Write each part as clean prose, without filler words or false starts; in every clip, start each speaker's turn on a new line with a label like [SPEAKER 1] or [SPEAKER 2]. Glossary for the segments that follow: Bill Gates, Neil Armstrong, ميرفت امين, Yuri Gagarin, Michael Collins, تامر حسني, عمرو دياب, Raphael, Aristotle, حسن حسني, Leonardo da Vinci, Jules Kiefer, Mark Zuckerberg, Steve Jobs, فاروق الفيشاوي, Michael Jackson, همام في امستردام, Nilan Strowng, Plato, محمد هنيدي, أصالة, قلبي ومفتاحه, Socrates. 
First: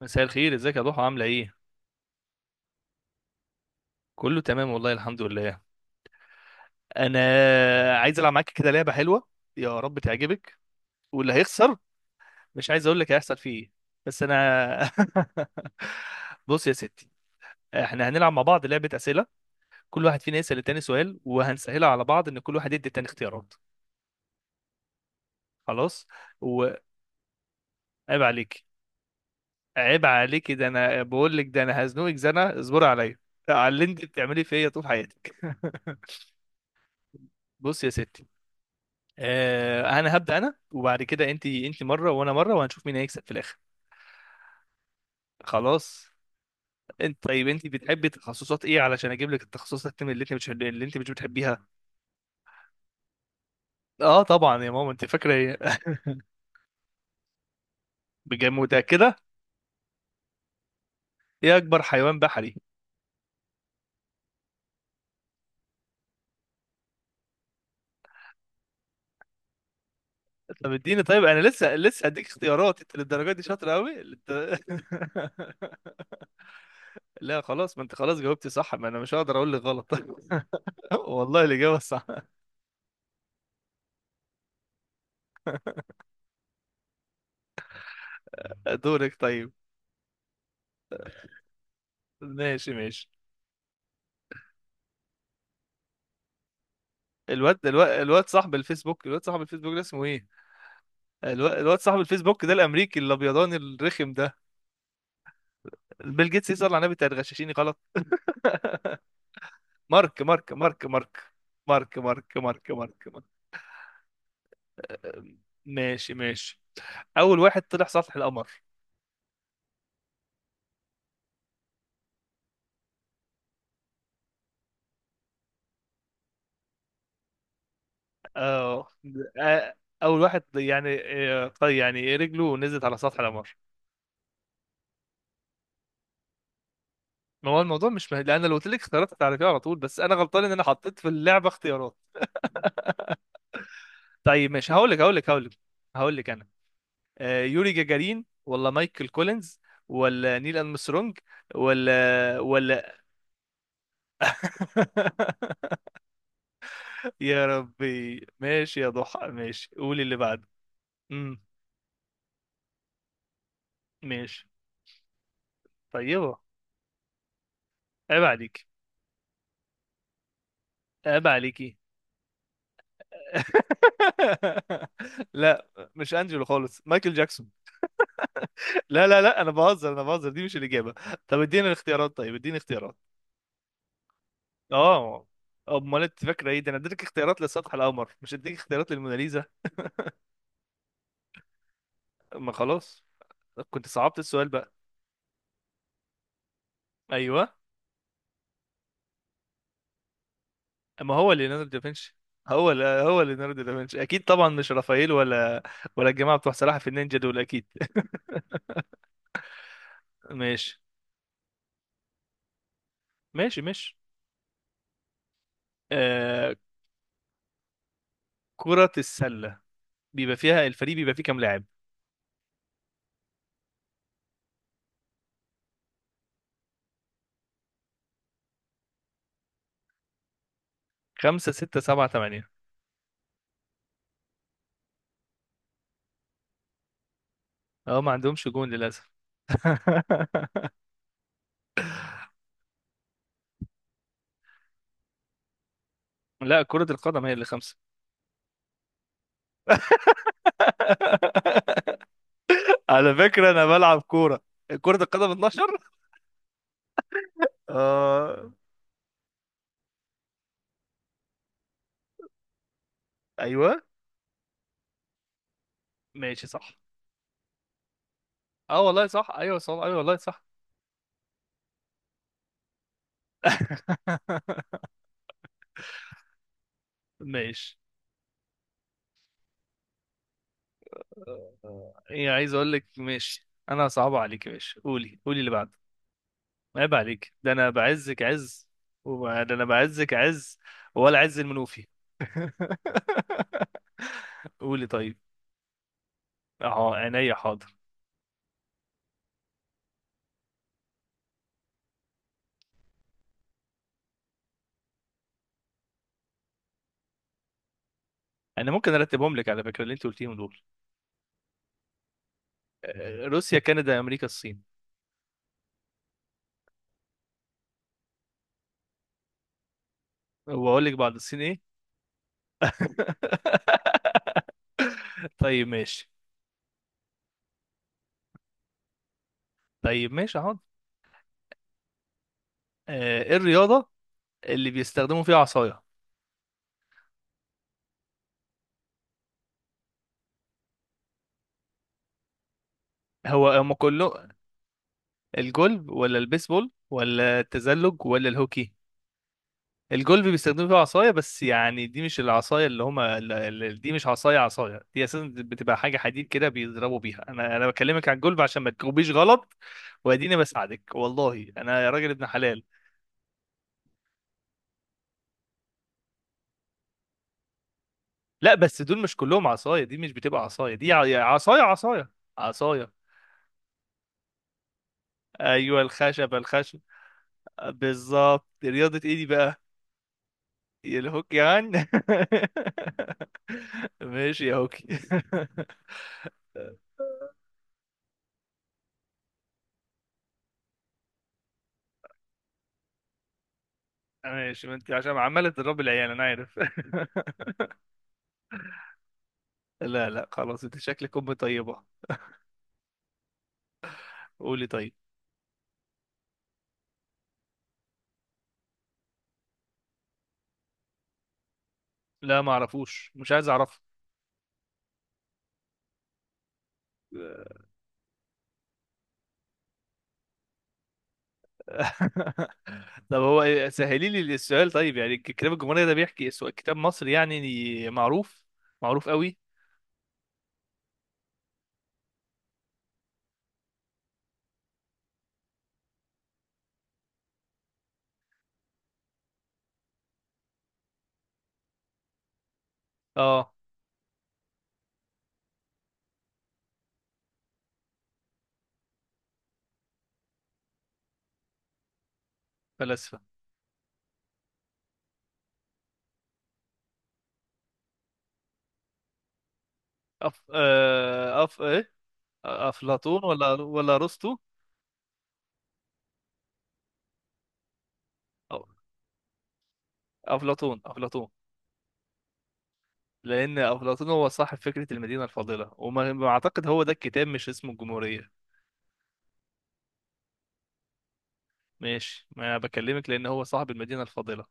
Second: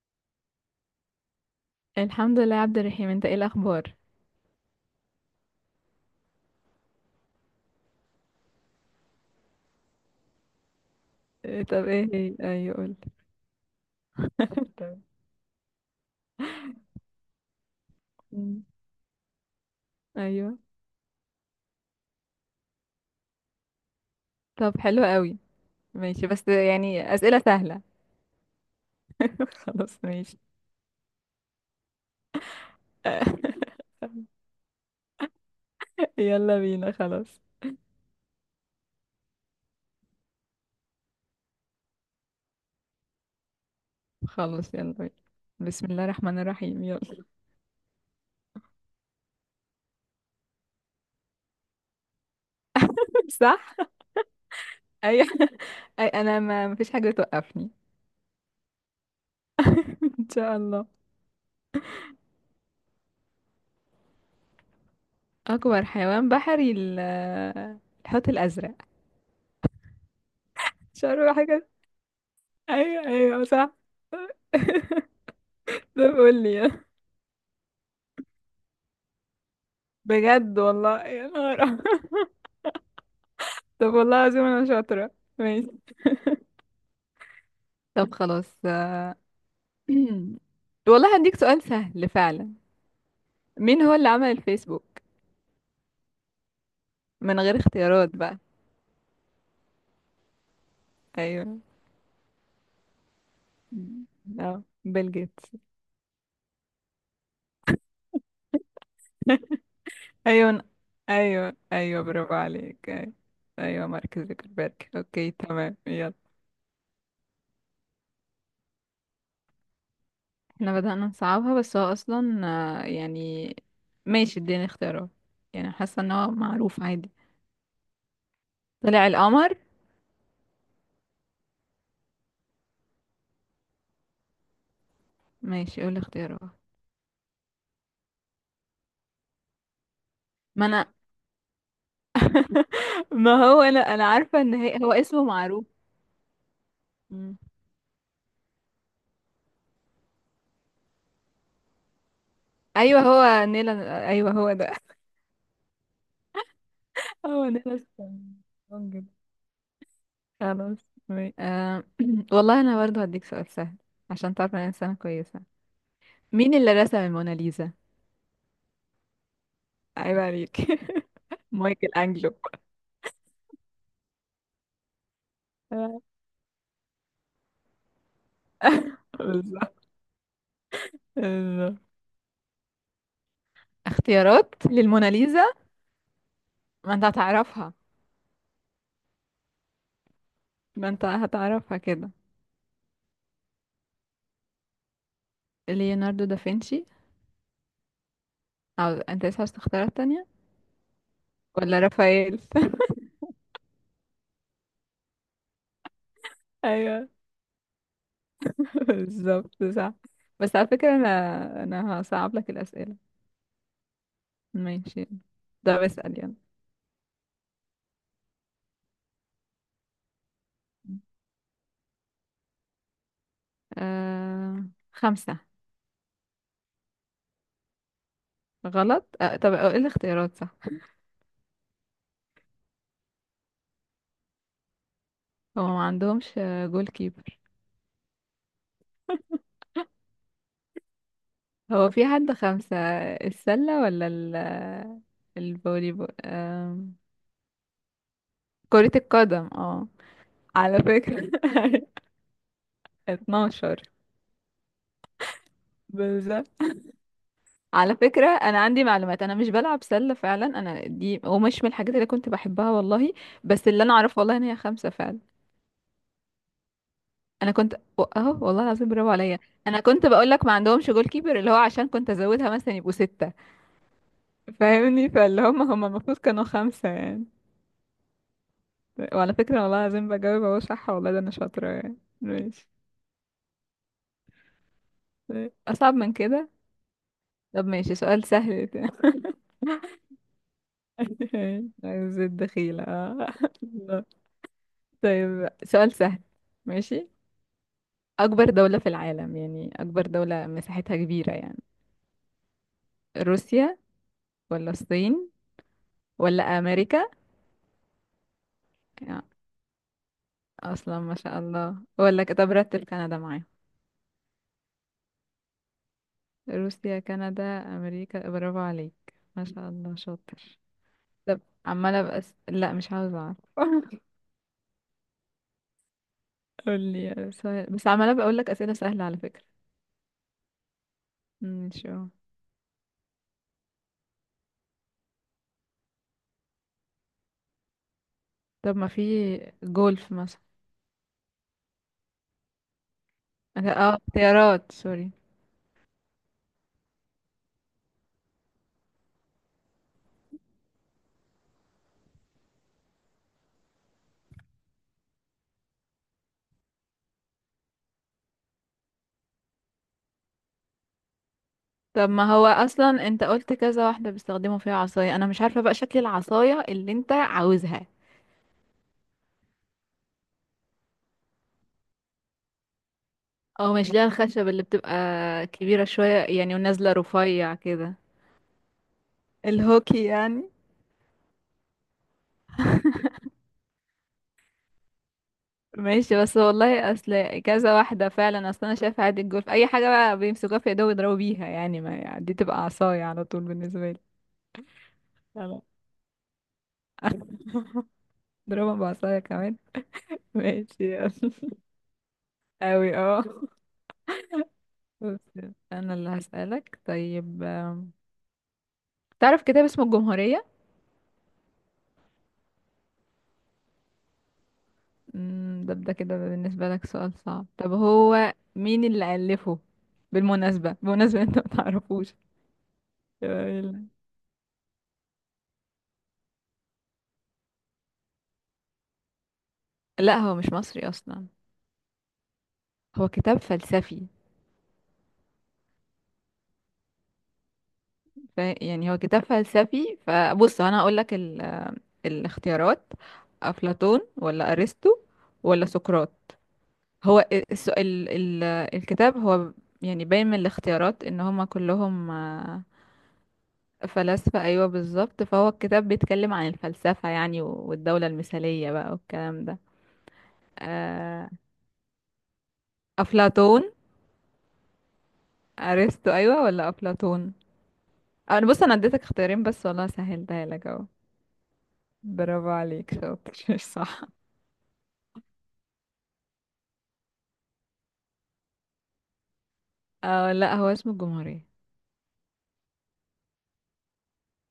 [SPEAKER 1] مساء الخير، ازيك يا ضحى؟ عامله ايه؟
[SPEAKER 2] الحمد لله يا عبد الرحيم، انت ايه الاخبار؟
[SPEAKER 1] كله تمام والله، الحمد لله. انا عايز العب معاك كده لعبه حلوه، يا رب تعجبك. واللي
[SPEAKER 2] اه،
[SPEAKER 1] هيخسر...
[SPEAKER 2] طب ايه هي،
[SPEAKER 1] مش
[SPEAKER 2] ايوه
[SPEAKER 1] عايز
[SPEAKER 2] قول.
[SPEAKER 1] اقول لك هيحصل فيه ايه، بس انا...
[SPEAKER 2] تمام.
[SPEAKER 1] بص يا ستي، احنا هنلعب مع
[SPEAKER 2] مم.
[SPEAKER 1] بعض لعبه اسئله. كل واحد فينا يسال
[SPEAKER 2] ايوه،
[SPEAKER 1] التاني سؤال، وهنسهلها على بعض ان كل واحد يدي التاني اختيارات.
[SPEAKER 2] طب حلو قوي.
[SPEAKER 1] خلاص.
[SPEAKER 2] ماشي، بس
[SPEAKER 1] وعيب
[SPEAKER 2] يعني اسئله سهله.
[SPEAKER 1] عليك.
[SPEAKER 2] خلاص
[SPEAKER 1] عيب
[SPEAKER 2] ماشي.
[SPEAKER 1] عليك، ده انا بقول لك، ده انا هزنقك زنقه، اصبري عليا على اللي انت بتعمليه فيا طول حياتك.
[SPEAKER 2] يلا بينا خلاص.
[SPEAKER 1] بص يا ستي، انا هبدأ انا، وبعد كده انت مرة وانا مرة، وهنشوف مين هيكسب في الاخر.
[SPEAKER 2] خلاص يلا بينا. بسم الله
[SPEAKER 1] خلاص.
[SPEAKER 2] الرحمن الرحيم
[SPEAKER 1] انت
[SPEAKER 2] يلا.
[SPEAKER 1] طيب، انت بتحبي تخصصات ايه علشان اجيب لك التخصصات اللي انت مش بتحبيها؟
[SPEAKER 2] صح.
[SPEAKER 1] اه طبعا يا ماما، انت
[SPEAKER 2] ايوه.
[SPEAKER 1] فاكرة ايه؟
[SPEAKER 2] اي، انا ما مفيش حاجه توقفني.
[SPEAKER 1] بجد متأكدة؟
[SPEAKER 2] ان شاء الله.
[SPEAKER 1] ايه اكبر حيوان بحري؟
[SPEAKER 2] اكبر حيوان بحري الحوت الازرق.
[SPEAKER 1] طب اديني.
[SPEAKER 2] مش
[SPEAKER 1] طيب
[SPEAKER 2] عارفه
[SPEAKER 1] انا
[SPEAKER 2] حاجه.
[SPEAKER 1] لسه هديك اختيارات. انت
[SPEAKER 2] ايوه،
[SPEAKER 1] للدرجة دي
[SPEAKER 2] ايوه،
[SPEAKER 1] شاطرة
[SPEAKER 2] صح.
[SPEAKER 1] قوي انت...
[SPEAKER 2] طب قول لي.
[SPEAKER 1] لا خلاص، ما انت خلاص جاوبتي صح، ما انا مش هقدر اقول لك غلط.
[SPEAKER 2] بجد والله يا
[SPEAKER 1] والله
[SPEAKER 2] نهار
[SPEAKER 1] الإجابة
[SPEAKER 2] أبيض.
[SPEAKER 1] صح.
[SPEAKER 2] طب والله العظيم انا شاطرة. ماشي. طب خلاص.
[SPEAKER 1] دورك. طيب
[SPEAKER 2] والله هديك سؤال سهل فعلا.
[SPEAKER 1] ماشي ماشي.
[SPEAKER 2] مين هو اللي عمل الفيسبوك؟ من غير
[SPEAKER 1] الواد الواد
[SPEAKER 2] اختيارات
[SPEAKER 1] الواد
[SPEAKER 2] بقى.
[SPEAKER 1] صاحب الفيسبوك الواد صاحب الفيسبوك ده اسمه ايه؟ الواد,
[SPEAKER 2] ايوه.
[SPEAKER 1] الواد صاحب الفيسبوك ده، الامريكي الابيضاني الرخم ده.
[SPEAKER 2] اه، بيل جيتس.
[SPEAKER 1] بيل جيتس؟ يسأل على النبي، تغششيني غلط! مارك مارك
[SPEAKER 2] ايوه،
[SPEAKER 1] مارك مارك
[SPEAKER 2] ايوه،
[SPEAKER 1] مارك،
[SPEAKER 2] ايوه، برافو
[SPEAKER 1] مارك مارك
[SPEAKER 2] عليك،
[SPEAKER 1] مارك
[SPEAKER 2] ايوه.
[SPEAKER 1] مارك.
[SPEAKER 2] ايوه، مارك زوكربيرج، اوكي تمام،
[SPEAKER 1] ماشي
[SPEAKER 2] يلا.
[SPEAKER 1] ماشي. اول واحد طلع سطح القمر؟
[SPEAKER 2] احنا بدأنا نصعبها، بس هو اصلا يعني، ماشي اديني اختيارات. يعني حاسه ان هو معروف عادي.
[SPEAKER 1] اه.
[SPEAKER 2] طلع القمر.
[SPEAKER 1] آه، اول واحد يعني... طيب يعني رجله نزلت على سطح القمر.
[SPEAKER 2] ماشي، قول اختيارات.
[SPEAKER 1] ما هو الموضوع مش لان لو قلت لك اختيارات هتعرفيها على طول، بس انا غلطان ان انا
[SPEAKER 2] ما انا،
[SPEAKER 1] حطيت في اللعبه اختيارات.
[SPEAKER 2] ما هو انا عارفه
[SPEAKER 1] طيب
[SPEAKER 2] ان
[SPEAKER 1] ماشي،
[SPEAKER 2] هي،
[SPEAKER 1] هقول
[SPEAKER 2] هو
[SPEAKER 1] لك هقول
[SPEAKER 2] اسمه
[SPEAKER 1] لك هقول لك
[SPEAKER 2] معروف.
[SPEAKER 1] هقول لك انا.
[SPEAKER 2] مم.
[SPEAKER 1] يوري جاجارين ولا مايكل كولينز ولا نيل أرمسترونج ولا
[SPEAKER 2] ايوه هو نيلان، ايوه هو ده. هو
[SPEAKER 1] يا
[SPEAKER 2] نيلان.
[SPEAKER 1] ربي، ماشي يا
[SPEAKER 2] ستراونج.
[SPEAKER 1] ضحى، ماشي قولي اللي بعده.
[SPEAKER 2] خلاص. مي-
[SPEAKER 1] امم.
[SPEAKER 2] آه. والله انا برضو هديك سؤال سهل، عشان
[SPEAKER 1] ماشي.
[SPEAKER 2] تعرف ان انا انسانه كويسه.
[SPEAKER 1] طيبة.
[SPEAKER 2] مين اللي رسم الموناليزا؟
[SPEAKER 1] عيب عليك.
[SPEAKER 2] عيب عليك.
[SPEAKER 1] عيب عليكي.
[SPEAKER 2] مايكل انجلو.
[SPEAKER 1] لا مش انجلو خالص، مايكل جاكسون. لا لا لا، انا
[SPEAKER 2] بالظبط.
[SPEAKER 1] بهزر، انا بهزر، دي مش الاجابه. طب اديني
[SPEAKER 2] بالظبط.
[SPEAKER 1] الاختيارات، طيب اديني اختيارات.
[SPEAKER 2] اختيارات
[SPEAKER 1] اه.
[SPEAKER 2] للموناليزا؟
[SPEAKER 1] امال انت فاكره ايه؟ ده انا
[SPEAKER 2] ما
[SPEAKER 1] اديتك
[SPEAKER 2] انت
[SPEAKER 1] اختيارات
[SPEAKER 2] هتعرفها،
[SPEAKER 1] لسطح القمر مش اديك اختيارات للموناليزا.
[SPEAKER 2] ما انت هتعرفها كده.
[SPEAKER 1] ما خلاص، كنت صعبت السؤال بقى.
[SPEAKER 2] ليوناردو دافنشي.
[SPEAKER 1] ايوه.
[SPEAKER 2] او انت لسه عايز تختارات تانية؟
[SPEAKER 1] ما هو ليوناردو
[SPEAKER 2] ولا
[SPEAKER 1] دافنشي.
[SPEAKER 2] رافائيل؟
[SPEAKER 1] هو لا، هو ليوناردو دافنشي اكيد طبعا، مش رافائيل ولا الجماعه بتوع سلاحف
[SPEAKER 2] ايوه.
[SPEAKER 1] النينجا دول اكيد.
[SPEAKER 2] بالظبط صح. بس على
[SPEAKER 1] ماشي
[SPEAKER 2] فكرة انا هصعب لك الأسئلة.
[SPEAKER 1] ماشي ماشي.
[SPEAKER 2] ماشي. ده بسأل، يلا.
[SPEAKER 1] آه، كرة السلة بيبقى فيها الفريق بيبقى فيه كام لاعب؟
[SPEAKER 2] آه... خمسة. غلط. طب ايه الاختيارات، صح؟
[SPEAKER 1] خمسة ستة سبعة تمانية.
[SPEAKER 2] هو ما عندهمش جول كيبر.
[SPEAKER 1] اه ما عندهمش جون للأسف.
[SPEAKER 2] هو في حد خمسة؟ السلة ولا الفولي بول
[SPEAKER 1] لا كرة القدم هي اللي خمسة.
[SPEAKER 2] كرة القدم اه. على فكرة.
[SPEAKER 1] على فكرة أنا
[SPEAKER 2] 12.
[SPEAKER 1] بلعب كورة. كرة القدم 12.
[SPEAKER 2] بالظبط. على فكرة
[SPEAKER 1] آه
[SPEAKER 2] أنا عندي معلومات، أنا مش بلعب سلة فعلا، أنا دي ومش من الحاجات اللي كنت بحبها والله. بس
[SPEAKER 1] أيوه.
[SPEAKER 2] اللي أنا أعرفه والله إن هي خمسة فعلا.
[SPEAKER 1] ماشي صح.
[SPEAKER 2] أنا كنت أهو، والله
[SPEAKER 1] اه
[SPEAKER 2] العظيم
[SPEAKER 1] والله
[SPEAKER 2] برافو
[SPEAKER 1] صح،
[SPEAKER 2] عليا.
[SPEAKER 1] ايوه صح،
[SPEAKER 2] أنا
[SPEAKER 1] ايوه
[SPEAKER 2] كنت
[SPEAKER 1] والله
[SPEAKER 2] بقول
[SPEAKER 1] صح.
[SPEAKER 2] لك ما عندهمش جول كيبر اللي هو، عشان كنت أزودها مثلا يبقوا ستة. فاهمني؟ فاللي هم المفروض كانوا خمسة يعني.
[SPEAKER 1] ماشي.
[SPEAKER 2] وعلى فكرة والله العظيم بجاوب أهو صح، والله ده أنا شاطرة يعني،
[SPEAKER 1] ايه، عايز
[SPEAKER 2] ماشي.
[SPEAKER 1] اقول لك ماشي، انا صعب عليك يا باشا، قولي قولي اللي بعده.
[SPEAKER 2] أصعب من كده.
[SPEAKER 1] عيب عليك، ده
[SPEAKER 2] طب
[SPEAKER 1] انا
[SPEAKER 2] ماشي،
[SPEAKER 1] بعزك
[SPEAKER 2] سؤال سهل
[SPEAKER 1] عز،
[SPEAKER 2] ده.
[SPEAKER 1] ده انا بعزك عز، ولا عز المنوفي.
[SPEAKER 2] عايز الدخيلة.
[SPEAKER 1] قولي طيب.
[SPEAKER 2] طيب سؤال سهل.
[SPEAKER 1] اه
[SPEAKER 2] ماشي.
[SPEAKER 1] عينيا حاضر.
[SPEAKER 2] أكبر دولة في العالم، يعني أكبر دولة مساحتها كبيرة يعني. روسيا ولا الصين ولا أمريكا؟
[SPEAKER 1] انا ممكن
[SPEAKER 2] يعني
[SPEAKER 1] ارتبهم لك على فكره اللي انت قلتيهم دول.
[SPEAKER 2] أصلا ما شاء الله، ولا طب رتب كندا معايا.
[SPEAKER 1] روسيا كندا امريكا الصين.
[SPEAKER 2] روسيا، كندا، أمريكا. برافو عليك، ما شاء الله شاطر.
[SPEAKER 1] واقول لك بعد الصين
[SPEAKER 2] طب
[SPEAKER 1] ايه؟
[SPEAKER 2] عمالة لا، مش عاوزة أعرف.
[SPEAKER 1] طيب ماشي.
[SPEAKER 2] قولي سؤال، بس عمالة بقولك أسئلة سهلة على فكرة.
[SPEAKER 1] طيب ماشي حاضر.
[SPEAKER 2] ماشي اه.
[SPEAKER 1] ايه الرياضه اللي بيستخدموا فيها عصايه؟
[SPEAKER 2] طب ما في جولف مثلا.
[SPEAKER 1] هو هم
[SPEAKER 2] اه،
[SPEAKER 1] كله.
[SPEAKER 2] اختيارات سوري.
[SPEAKER 1] الجولف ولا البيسبول ولا التزلج ولا الهوكي؟ الجولف بيستخدموا فيها عصايه، بس يعني دي مش العصايه اللي هما دي مش عصايه عصايه، دي اساسا بتبقى حاجه حديد كده بيضربوا بيها. انا بكلمك عن الجولف عشان ما تجاوبيش غلط. واديني بساعدك والله، انا يا راجل
[SPEAKER 2] طب ما
[SPEAKER 1] ابن
[SPEAKER 2] هو
[SPEAKER 1] حلال.
[SPEAKER 2] اصلا انت قلت كذا واحده بيستخدموا فيها عصايه، انا مش عارفه بقى شكل العصايه اللي انت عاوزها.
[SPEAKER 1] لا بس دول مش كلهم عصايه، دي مش بتبقى عصايه، دي عصايه عصايه، عصايه.
[SPEAKER 2] او مش ليها الخشب اللي بتبقى
[SPEAKER 1] ايوه
[SPEAKER 2] كبيره شويه
[SPEAKER 1] الخشب
[SPEAKER 2] يعني،
[SPEAKER 1] الخشب.
[SPEAKER 2] ونازله رفيع كده؟
[SPEAKER 1] بالظبط، رياضه ايه دي بقى؟
[SPEAKER 2] الهوكي يعني.
[SPEAKER 1] يا الهوك يعني. ماشي يا هوكي.
[SPEAKER 2] ماشي، بس والله اصل كذا واحده فعلا، اصل انا شايفه عادي الجولف اي حاجه بقى بيمسكوها في ايدهم يضربوا بيها يعني، ما يعني دي تبقى عصايه على طول بالنسبه لي.
[SPEAKER 1] ماشي، ما انت عشان
[SPEAKER 2] لا،
[SPEAKER 1] عمالة
[SPEAKER 2] لا.
[SPEAKER 1] تضرب العيال انا عارف.
[SPEAKER 2] ضربها بعصايه كمان.
[SPEAKER 1] لا لا خلاص،
[SPEAKER 2] ماشي
[SPEAKER 1] انت
[SPEAKER 2] يلا.
[SPEAKER 1] شكلك ام طيبة.
[SPEAKER 2] اوي اه.
[SPEAKER 1] قولي طيب.
[SPEAKER 2] بس انا اللي هسألك طيب. تعرف كتاب اسمه الجمهورية؟
[SPEAKER 1] لا ما اعرفوش، مش عايز اعرفه.
[SPEAKER 2] ده كده بالنسبة لك سؤال صعب. طب هو مين اللي ألفه؟ بالمناسبة، بمناسبة انت ما تعرفوش.
[SPEAKER 1] طب هو
[SPEAKER 2] يلا.
[SPEAKER 1] سهلي لي السؤال طيب، يعني الكتاب الجمهورية ده بيحكي كتاب مصري يعني معروف، معروف قوي.
[SPEAKER 2] لا، هو مش مصري اصلا، هو كتاب فلسفي. يعني هو كتاب فلسفي، فبص انا هقول لك الاختيارات.
[SPEAKER 1] اه
[SPEAKER 2] افلاطون ولا ارسطو ولا سقراط؟ هو الس... ال... ال... الكتاب هو، يعني باين من الاختيارات ان هما كلهم
[SPEAKER 1] فلاسفة.
[SPEAKER 2] فلاسفة. أيوة بالظبط، فهو الكتاب بيتكلم عن الفلسفة يعني، والدولة المثالية بقى والكلام ده. آه،
[SPEAKER 1] إيه؟ أفلاطون ولا
[SPEAKER 2] أفلاطون.
[SPEAKER 1] ولا أرسطو؟
[SPEAKER 2] أرسطو، أيوة ولا أفلاطون؟ أنا بص،
[SPEAKER 1] أو-
[SPEAKER 2] أنا اديتك اختيارين بس والله، سهلتها لك
[SPEAKER 1] أفلاطون
[SPEAKER 2] أهو.
[SPEAKER 1] أفلاطون.
[SPEAKER 2] برافو عليك
[SPEAKER 1] لأن
[SPEAKER 2] شاطر. صح.
[SPEAKER 1] أفلاطون هو صاحب فكرة المدينة الفاضلة، وما ما أعتقد هو ده الكتاب مش اسمه الجمهورية.
[SPEAKER 2] اه لا، هو اسمه الجمهورية.
[SPEAKER 1] ماشي، ما أنا بكلمك لأن هو صاحب المدينة الفاضلة.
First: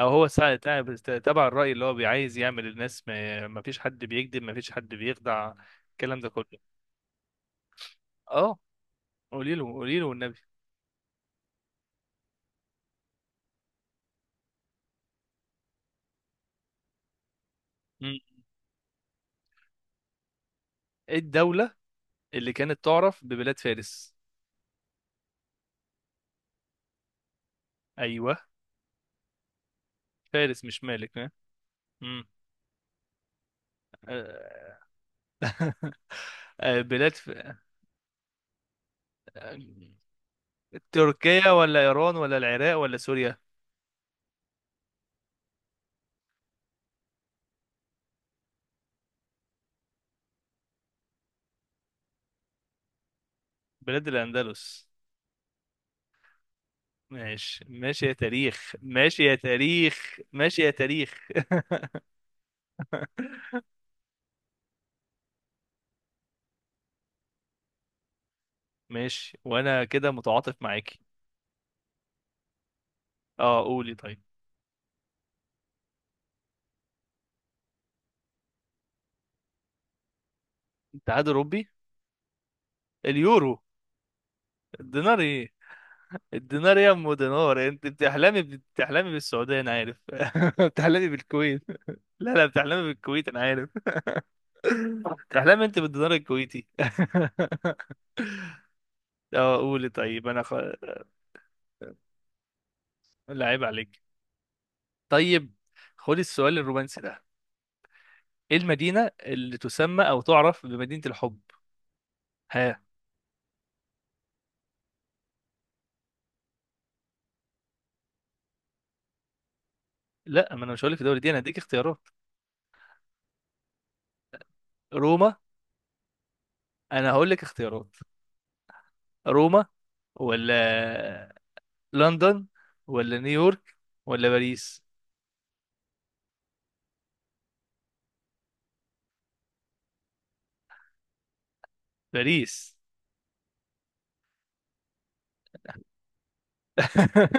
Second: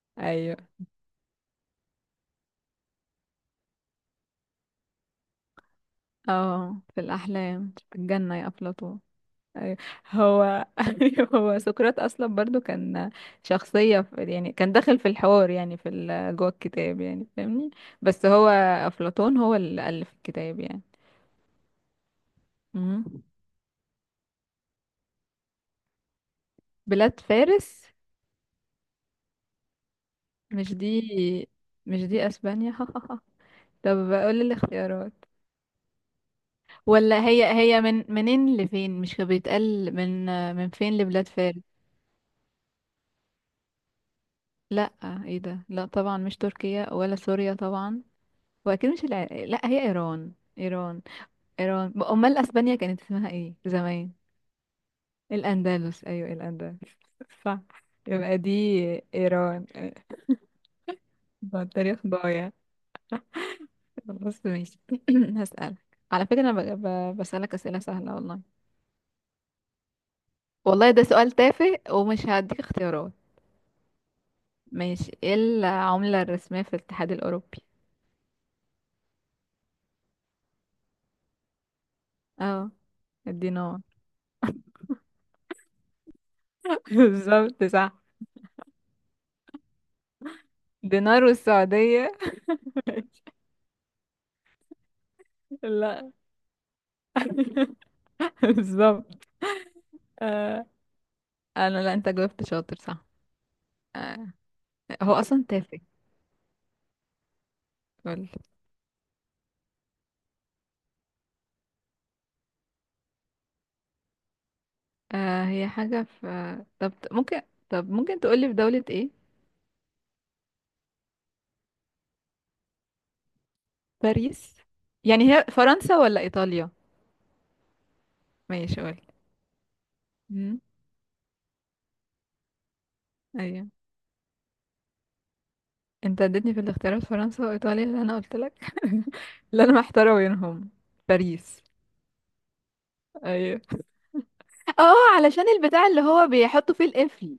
[SPEAKER 1] أو هو
[SPEAKER 2] أيوة.
[SPEAKER 1] تبع الرأي اللي هو بيعايز يعمل الناس ما فيش حد بيكذب، ما فيش حد بيخدع، الكلام ده كله.
[SPEAKER 2] اه، في الأحلام في الجنة يا
[SPEAKER 1] أه
[SPEAKER 2] أفلاطون.
[SPEAKER 1] قولي له
[SPEAKER 2] أيوة.
[SPEAKER 1] قولي له والنبي.
[SPEAKER 2] هو أيوة، هو سقراط اصلا برضو كان شخصيه في، يعني كان داخل في الحوار يعني في جوه الكتاب يعني، فاهمني.
[SPEAKER 1] مم.
[SPEAKER 2] بس هو افلاطون هو اللي الف الكتاب يعني.
[SPEAKER 1] إيه الدولة اللي كانت
[SPEAKER 2] مم.
[SPEAKER 1] تعرف ببلاد فارس؟
[SPEAKER 2] بلاد فارس.
[SPEAKER 1] أيوه. فارس
[SPEAKER 2] مش
[SPEAKER 1] مش
[SPEAKER 2] دي
[SPEAKER 1] مالك ها.
[SPEAKER 2] مش دي
[SPEAKER 1] مم.
[SPEAKER 2] اسبانيا. طب قول لي الاختيارات.
[SPEAKER 1] بلاد
[SPEAKER 2] ولا
[SPEAKER 1] ف...
[SPEAKER 2] هي من منين لفين، مش كان
[SPEAKER 1] آه،
[SPEAKER 2] بيتقال من فين لبلاد
[SPEAKER 1] تركيا
[SPEAKER 2] فارس؟
[SPEAKER 1] ولا إيران ولا العراق ولا سوريا؟
[SPEAKER 2] لا، ايه ده، لا طبعا مش تركيا ولا سوريا طبعا، واكيد مش لا، هي ايران. ايران. امال اسبانيا كانت اسمها ايه
[SPEAKER 1] بلاد
[SPEAKER 2] زمان؟
[SPEAKER 1] الأندلس.
[SPEAKER 2] الاندلس، ايوه الاندلس. صح.
[SPEAKER 1] ماشي ماشي يا
[SPEAKER 2] يبقى دي
[SPEAKER 1] تاريخ، ماشي يا
[SPEAKER 2] ايران.
[SPEAKER 1] تاريخ، ماشي يا تاريخ.
[SPEAKER 2] ده التاريخ ضايع. بس ماشي. هسألك. على فكرة انا بسألك اسئلة سهلة والله.
[SPEAKER 1] ماشي، وانا كده متعاطف
[SPEAKER 2] والله
[SPEAKER 1] معاكي.
[SPEAKER 2] ده سؤال تافه، ومش هديك اختيارات.
[SPEAKER 1] اه قولي طيب.
[SPEAKER 2] ماشي. ايه العملة الرسمية في الاتحاد الاوروبي؟
[SPEAKER 1] الاتحاد الاوروبي؟
[SPEAKER 2] اه،
[SPEAKER 1] اليورو.
[SPEAKER 2] الدينار.
[SPEAKER 1] الدينار؟ ايه الدينار يا ام
[SPEAKER 2] بالظبط
[SPEAKER 1] دينار، انت
[SPEAKER 2] صح.
[SPEAKER 1] بتحلمي بالسعوديه انا عارف. بتحلمي
[SPEAKER 2] دينار
[SPEAKER 1] بالكويت.
[SPEAKER 2] والسعودية.
[SPEAKER 1] لا لا بتحلمي بالكويت انا عارف، بتحلمي انت
[SPEAKER 2] لا.
[SPEAKER 1] بالدينار الكويتي.
[SPEAKER 2] بالظبط.
[SPEAKER 1] اه قولي طيب، انا
[SPEAKER 2] آه. انا، لا انت جاوبت شاطر صح.
[SPEAKER 1] لا عيب عليك.
[SPEAKER 2] آه. هو اصلا
[SPEAKER 1] طيب
[SPEAKER 2] تافه.
[SPEAKER 1] خدي السؤال الرومانسي ده.
[SPEAKER 2] قول.
[SPEAKER 1] ايه المدينه اللي تسمى او تعرف بمدينه الحب؟
[SPEAKER 2] هي حاجة في، طب ممكن، طب ممكن تقولي في دولة ايه؟
[SPEAKER 1] لا ما انا مش هقول لك الدوري دي، انا هديك اختيارات.
[SPEAKER 2] باريس. يعني
[SPEAKER 1] روما.
[SPEAKER 2] هي فرنسا ولا ايطاليا؟
[SPEAKER 1] انا هقول لك اختيارات.
[SPEAKER 2] ماشي قول.
[SPEAKER 1] روما
[SPEAKER 2] امم.
[SPEAKER 1] ولا لندن ولا
[SPEAKER 2] ايوه.
[SPEAKER 1] نيويورك ولا باريس؟
[SPEAKER 2] انت اديتني في الاختيارات فرنسا وايطاليا اللي انا قلت لك. اللي انا محتارة بينهم. باريس.
[SPEAKER 1] باريس.
[SPEAKER 2] ايوه. اه، علشان البتاع اللي هو بيحطوا فيه القفل.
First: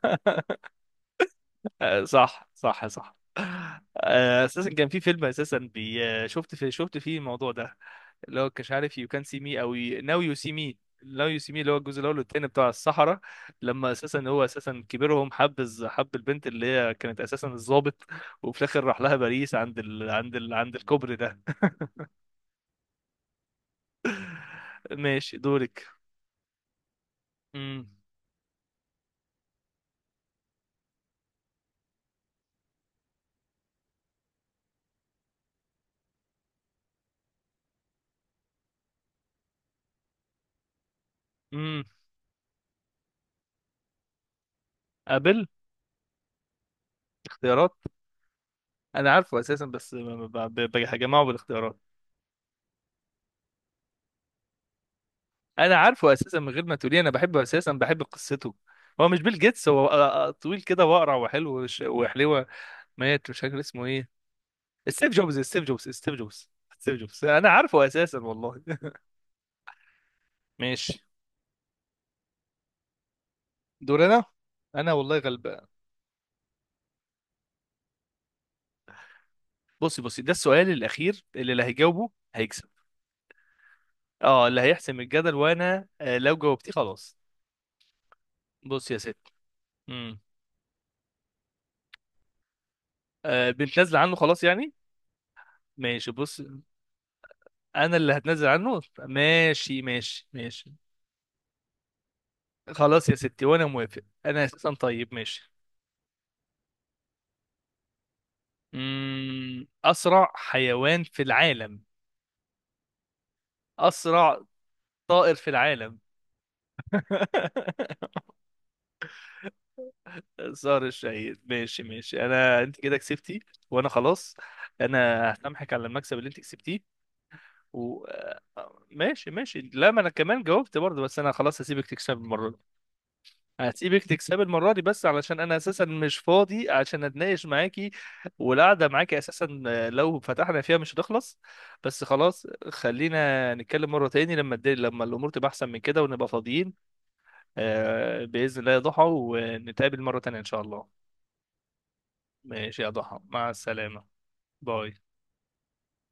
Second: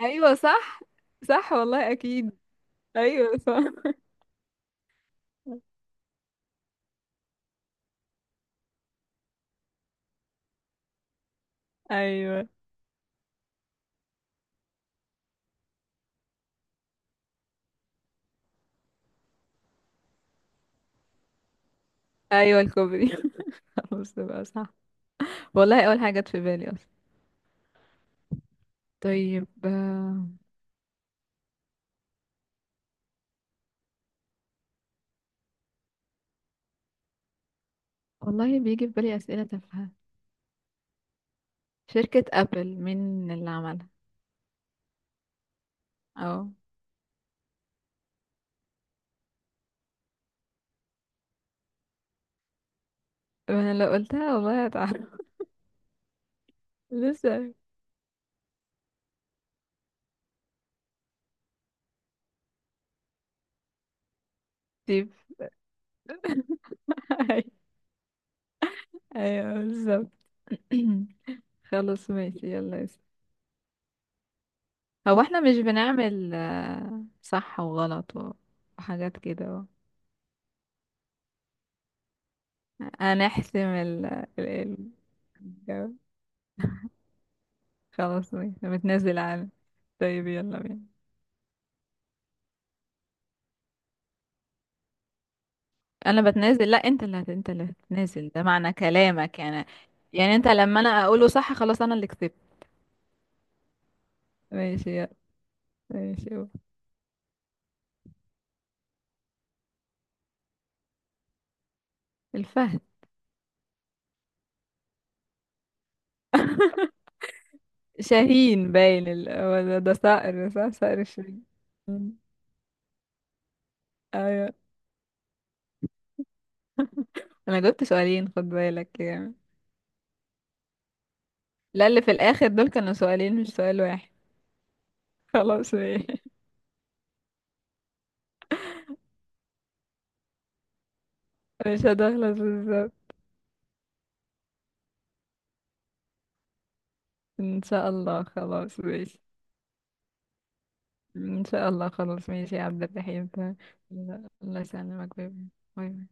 [SPEAKER 2] ايوه، صح، صح، والله اكيد.
[SPEAKER 1] صح صح صح.
[SPEAKER 2] ايوه صح.
[SPEAKER 1] اساسا كان في فيلم، اساسا بي آه، شفت شفت فيه الموضوع ده، اللي هو مش عارف يو كان سي مي او. ناو يو سي مي. ناو يو سي مي اللي هو الجزء الاول والتاني
[SPEAKER 2] ايوه،
[SPEAKER 1] بتاع الصحراء. لما اساسا هو اساسا كبيرهم حب حب البنت اللي هي كانت اساسا الضابط، وفي الاخر راح لها باريس عند عند الكوبري ده.
[SPEAKER 2] ايوه الكوبري. خلاص بقى صح.
[SPEAKER 1] ماشي
[SPEAKER 2] والله
[SPEAKER 1] دورك.
[SPEAKER 2] اول حاجة جت في بالي.
[SPEAKER 1] امم.
[SPEAKER 2] طيب. والله بيجي في بالي أسئلة تافهة.
[SPEAKER 1] امم.
[SPEAKER 2] شركة أبل مين اللي عملها؟
[SPEAKER 1] قابل.
[SPEAKER 2] اه،
[SPEAKER 1] اختيارات. انا عارفه اساسا بس بجمعه بالاختيارات.
[SPEAKER 2] انا لو قلتها والله هتعرف.
[SPEAKER 1] انا عارفه اساسا من غير ما تقولي، انا بحبه
[SPEAKER 2] لسه.
[SPEAKER 1] اساسا، بحب قصته. هو مش بيل جيتس، هو طويل كده واقرع وحلو وحلوه، مات مش فاكر اسمه ايه.
[SPEAKER 2] طيب.
[SPEAKER 1] ستيف جوبز ستيف جوبز ستيف جوبز ستيف جوبز، انا عارفه اساسا والله.
[SPEAKER 2] ايوه بالظبط.
[SPEAKER 1] ماشي.
[SPEAKER 2] خلاص ماشي، يلا اسم.
[SPEAKER 1] دور انا. انا والله
[SPEAKER 2] هو احنا مش
[SPEAKER 1] غلبان.
[SPEAKER 2] بنعمل صح وغلط وحاجات كده
[SPEAKER 1] بصي بصي ده السؤال الاخير، اللي هيجاوبه هيكسب.
[SPEAKER 2] هنحسم
[SPEAKER 1] اه اللي هيحسم الجدل. وانا
[SPEAKER 2] الجو.
[SPEAKER 1] لو جاوبتيه خلاص.
[SPEAKER 2] خلاص ماشي،
[SPEAKER 1] بص يا ست.
[SPEAKER 2] متنازل عنه.
[SPEAKER 1] امم.
[SPEAKER 2] طيب يلا بينا.
[SPEAKER 1] آه بنتنازل عنه خلاص يعني. ماشي
[SPEAKER 2] انا
[SPEAKER 1] بص،
[SPEAKER 2] بتنازل، لا انت اللي انت اللي
[SPEAKER 1] انا اللي
[SPEAKER 2] هتتنازل، ده
[SPEAKER 1] هتنازل
[SPEAKER 2] معنى
[SPEAKER 1] عنه،
[SPEAKER 2] كلامك يعني.
[SPEAKER 1] ماشي ماشي
[SPEAKER 2] يعني انت
[SPEAKER 1] ماشي.
[SPEAKER 2] لما انا اقوله صح، خلاص انا اللي كسبت.
[SPEAKER 1] خلاص يا ستي، وانا موافق، انا اساسا
[SPEAKER 2] ماشي
[SPEAKER 1] طيب
[SPEAKER 2] يلا.
[SPEAKER 1] ماشي.
[SPEAKER 2] ماشي يلا.
[SPEAKER 1] امم. اسرع حيوان في العالم؟
[SPEAKER 2] الفهد.
[SPEAKER 1] اسرع طائر في العالم؟
[SPEAKER 2] شاهين باين هو ده صقر صح،
[SPEAKER 1] صار
[SPEAKER 2] صقر
[SPEAKER 1] الشهيد،
[SPEAKER 2] الشاهين.
[SPEAKER 1] ماشي
[SPEAKER 2] مم.
[SPEAKER 1] ماشي، انا انت كده كسبتي وانا خلاص.
[SPEAKER 2] ايوه.
[SPEAKER 1] انا هسامحك على المكسب اللي انت كسبتيه.
[SPEAKER 2] انا جبت
[SPEAKER 1] و
[SPEAKER 2] سؤالين، خد بالك
[SPEAKER 1] ماشي
[SPEAKER 2] يعني.
[SPEAKER 1] ماشي، لا ما انا كمان جاوبت برضه، بس انا خلاص هسيبك
[SPEAKER 2] لا، اللي في
[SPEAKER 1] تكسب
[SPEAKER 2] الاخر
[SPEAKER 1] المره دي.
[SPEAKER 2] دول كانوا سؤالين مش سؤال
[SPEAKER 1] هسيبك
[SPEAKER 2] واحد.
[SPEAKER 1] تكسبي المرة دي بس علشان أنا
[SPEAKER 2] خلاص
[SPEAKER 1] أساسا مش
[SPEAKER 2] ماشي.
[SPEAKER 1] فاضي عشان أتناقش معاكي، والقعدة معاكي أساسا لو فتحنا فيها مش هتخلص.
[SPEAKER 2] مش
[SPEAKER 1] بس
[SPEAKER 2] هتخلص
[SPEAKER 1] خلاص
[SPEAKER 2] بالظبط.
[SPEAKER 1] خلينا نتكلم مرة تاني لما الدنيا، لما الأمور تبقى أحسن من كده ونبقى فاضيين.
[SPEAKER 2] ان شاء الله
[SPEAKER 1] بإذن الله يا
[SPEAKER 2] خلاص
[SPEAKER 1] ضحى،
[SPEAKER 2] ماشي.
[SPEAKER 1] ونتقابل مرة تانية إن شاء الله.
[SPEAKER 2] ان شاء الله خلاص ماشي يا
[SPEAKER 1] ماشي
[SPEAKER 2] عبد
[SPEAKER 1] يا ضحى،
[SPEAKER 2] الرحيم،
[SPEAKER 1] مع
[SPEAKER 2] تمام.
[SPEAKER 1] السلامة.
[SPEAKER 2] الله الله
[SPEAKER 1] باي.
[SPEAKER 2] يسلمك، باي. باي.